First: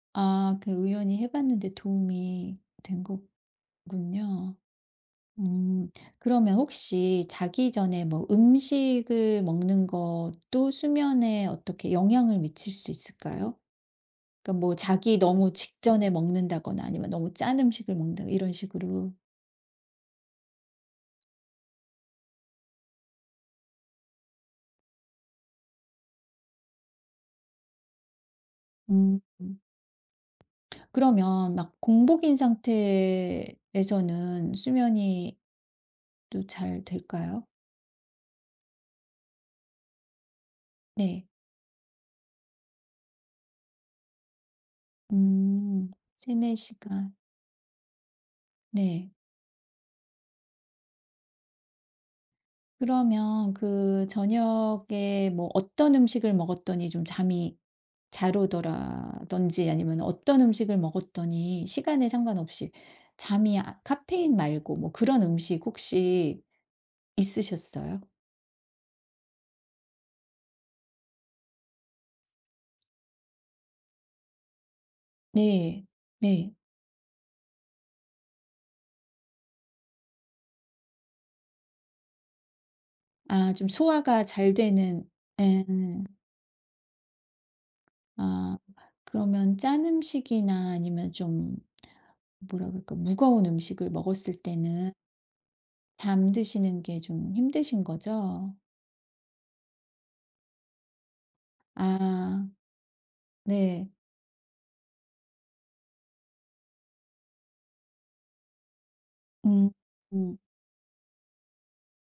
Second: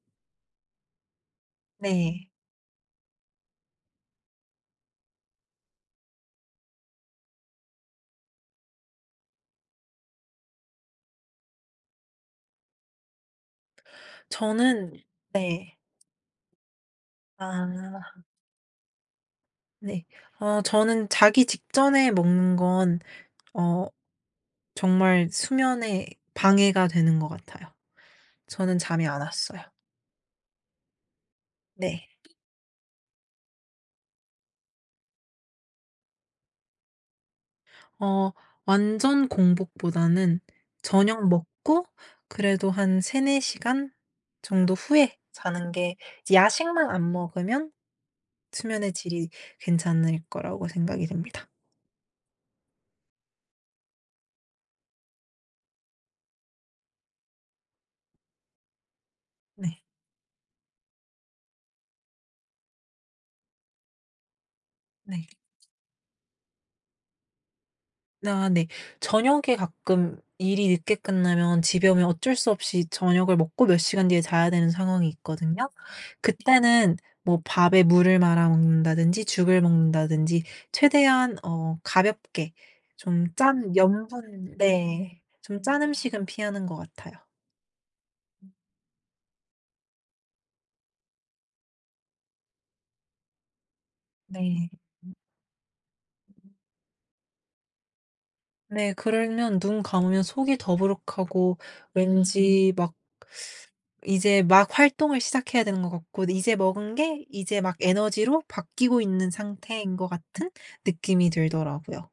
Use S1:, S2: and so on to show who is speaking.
S1: 아 그 우연히 해 봤는데
S2: 네.
S1: 도움이 된 거군요. 음 그러면 혹시 자기 전에 뭐 음식을 먹는 것도 수면에 어떻게 영향을 미칠 수 있을까요? 그러니까 뭐
S2: 저는
S1: 자기 너무
S2: 네.
S1: 직전에 먹는다거나 아니면 너무 짠 음식을
S2: 아.
S1: 먹는다거나 이런 식으로.
S2: 네. 어 저는 자기 직전에 먹는 건 어 정말 수면에 방해가 되는 것 같아요. 저는 잠이
S1: 음음.
S2: 안 왔어요.
S1: 그러면 막
S2: 네.
S1: 공복인 상태에서는 수면이 또 잘 될까요?
S2: 어 완전 공복보다는
S1: 네.
S2: 저녁 먹고 그래도 한 3-4 시간 정도 후에 자는
S1: 음.
S2: 게 이제
S1: 3-4
S2: 야식만 안
S1: 시간.
S2: 먹으면 수면의
S1: 네.
S2: 질이 괜찮을 거라고 생각이 됩니다.
S1: 그러면 그 저녁에 뭐 어떤 음식을 먹었더니 좀 잠이 잘 오더라든지
S2: 네.
S1: 아니면 어떤 음식을 먹었더니 시간에 상관없이 잠이 아 카페인 말고 뭐 그런
S2: 네.
S1: 음식 혹시 있으셨어요?
S2: 아 네. 저녁에 가끔 일이 늦게 끝나면 집에 오면 어쩔 수 없이 저녁을 먹고 몇 시간 뒤에 자야 되는 상황이 있거든요.
S1: 네. 네.
S2: 그때는 뭐 밥에 물을 말아 먹는다든지 죽을 먹는다든지 최대한 어 가볍게 좀
S1: 아 좀
S2: 짠
S1: 소화가 잘
S2: 염분
S1: 되는
S2: 네 좀
S1: 예.
S2: 짠 음식은 피하는 것 같아요.
S1: 아 그러면 짠 음식이나 아니면 좀 뭐라 그럴까? 무거운 음식을 먹었을
S2: 네.
S1: 때는 잠드시는 게 좀 힘드신 거죠?
S2: 네 그러면 눈 감으면 속이 더부룩하고
S1: 아.
S2: 왠지 막
S1: 네.
S2: 이제 막 활동을 시작해야 되는 것 같고 이제 먹은 게 이제 막 에너지로 바뀌고 있는
S1: 음
S2: 상태인 것
S1: 음.
S2: 같은 느낌이 들더라요.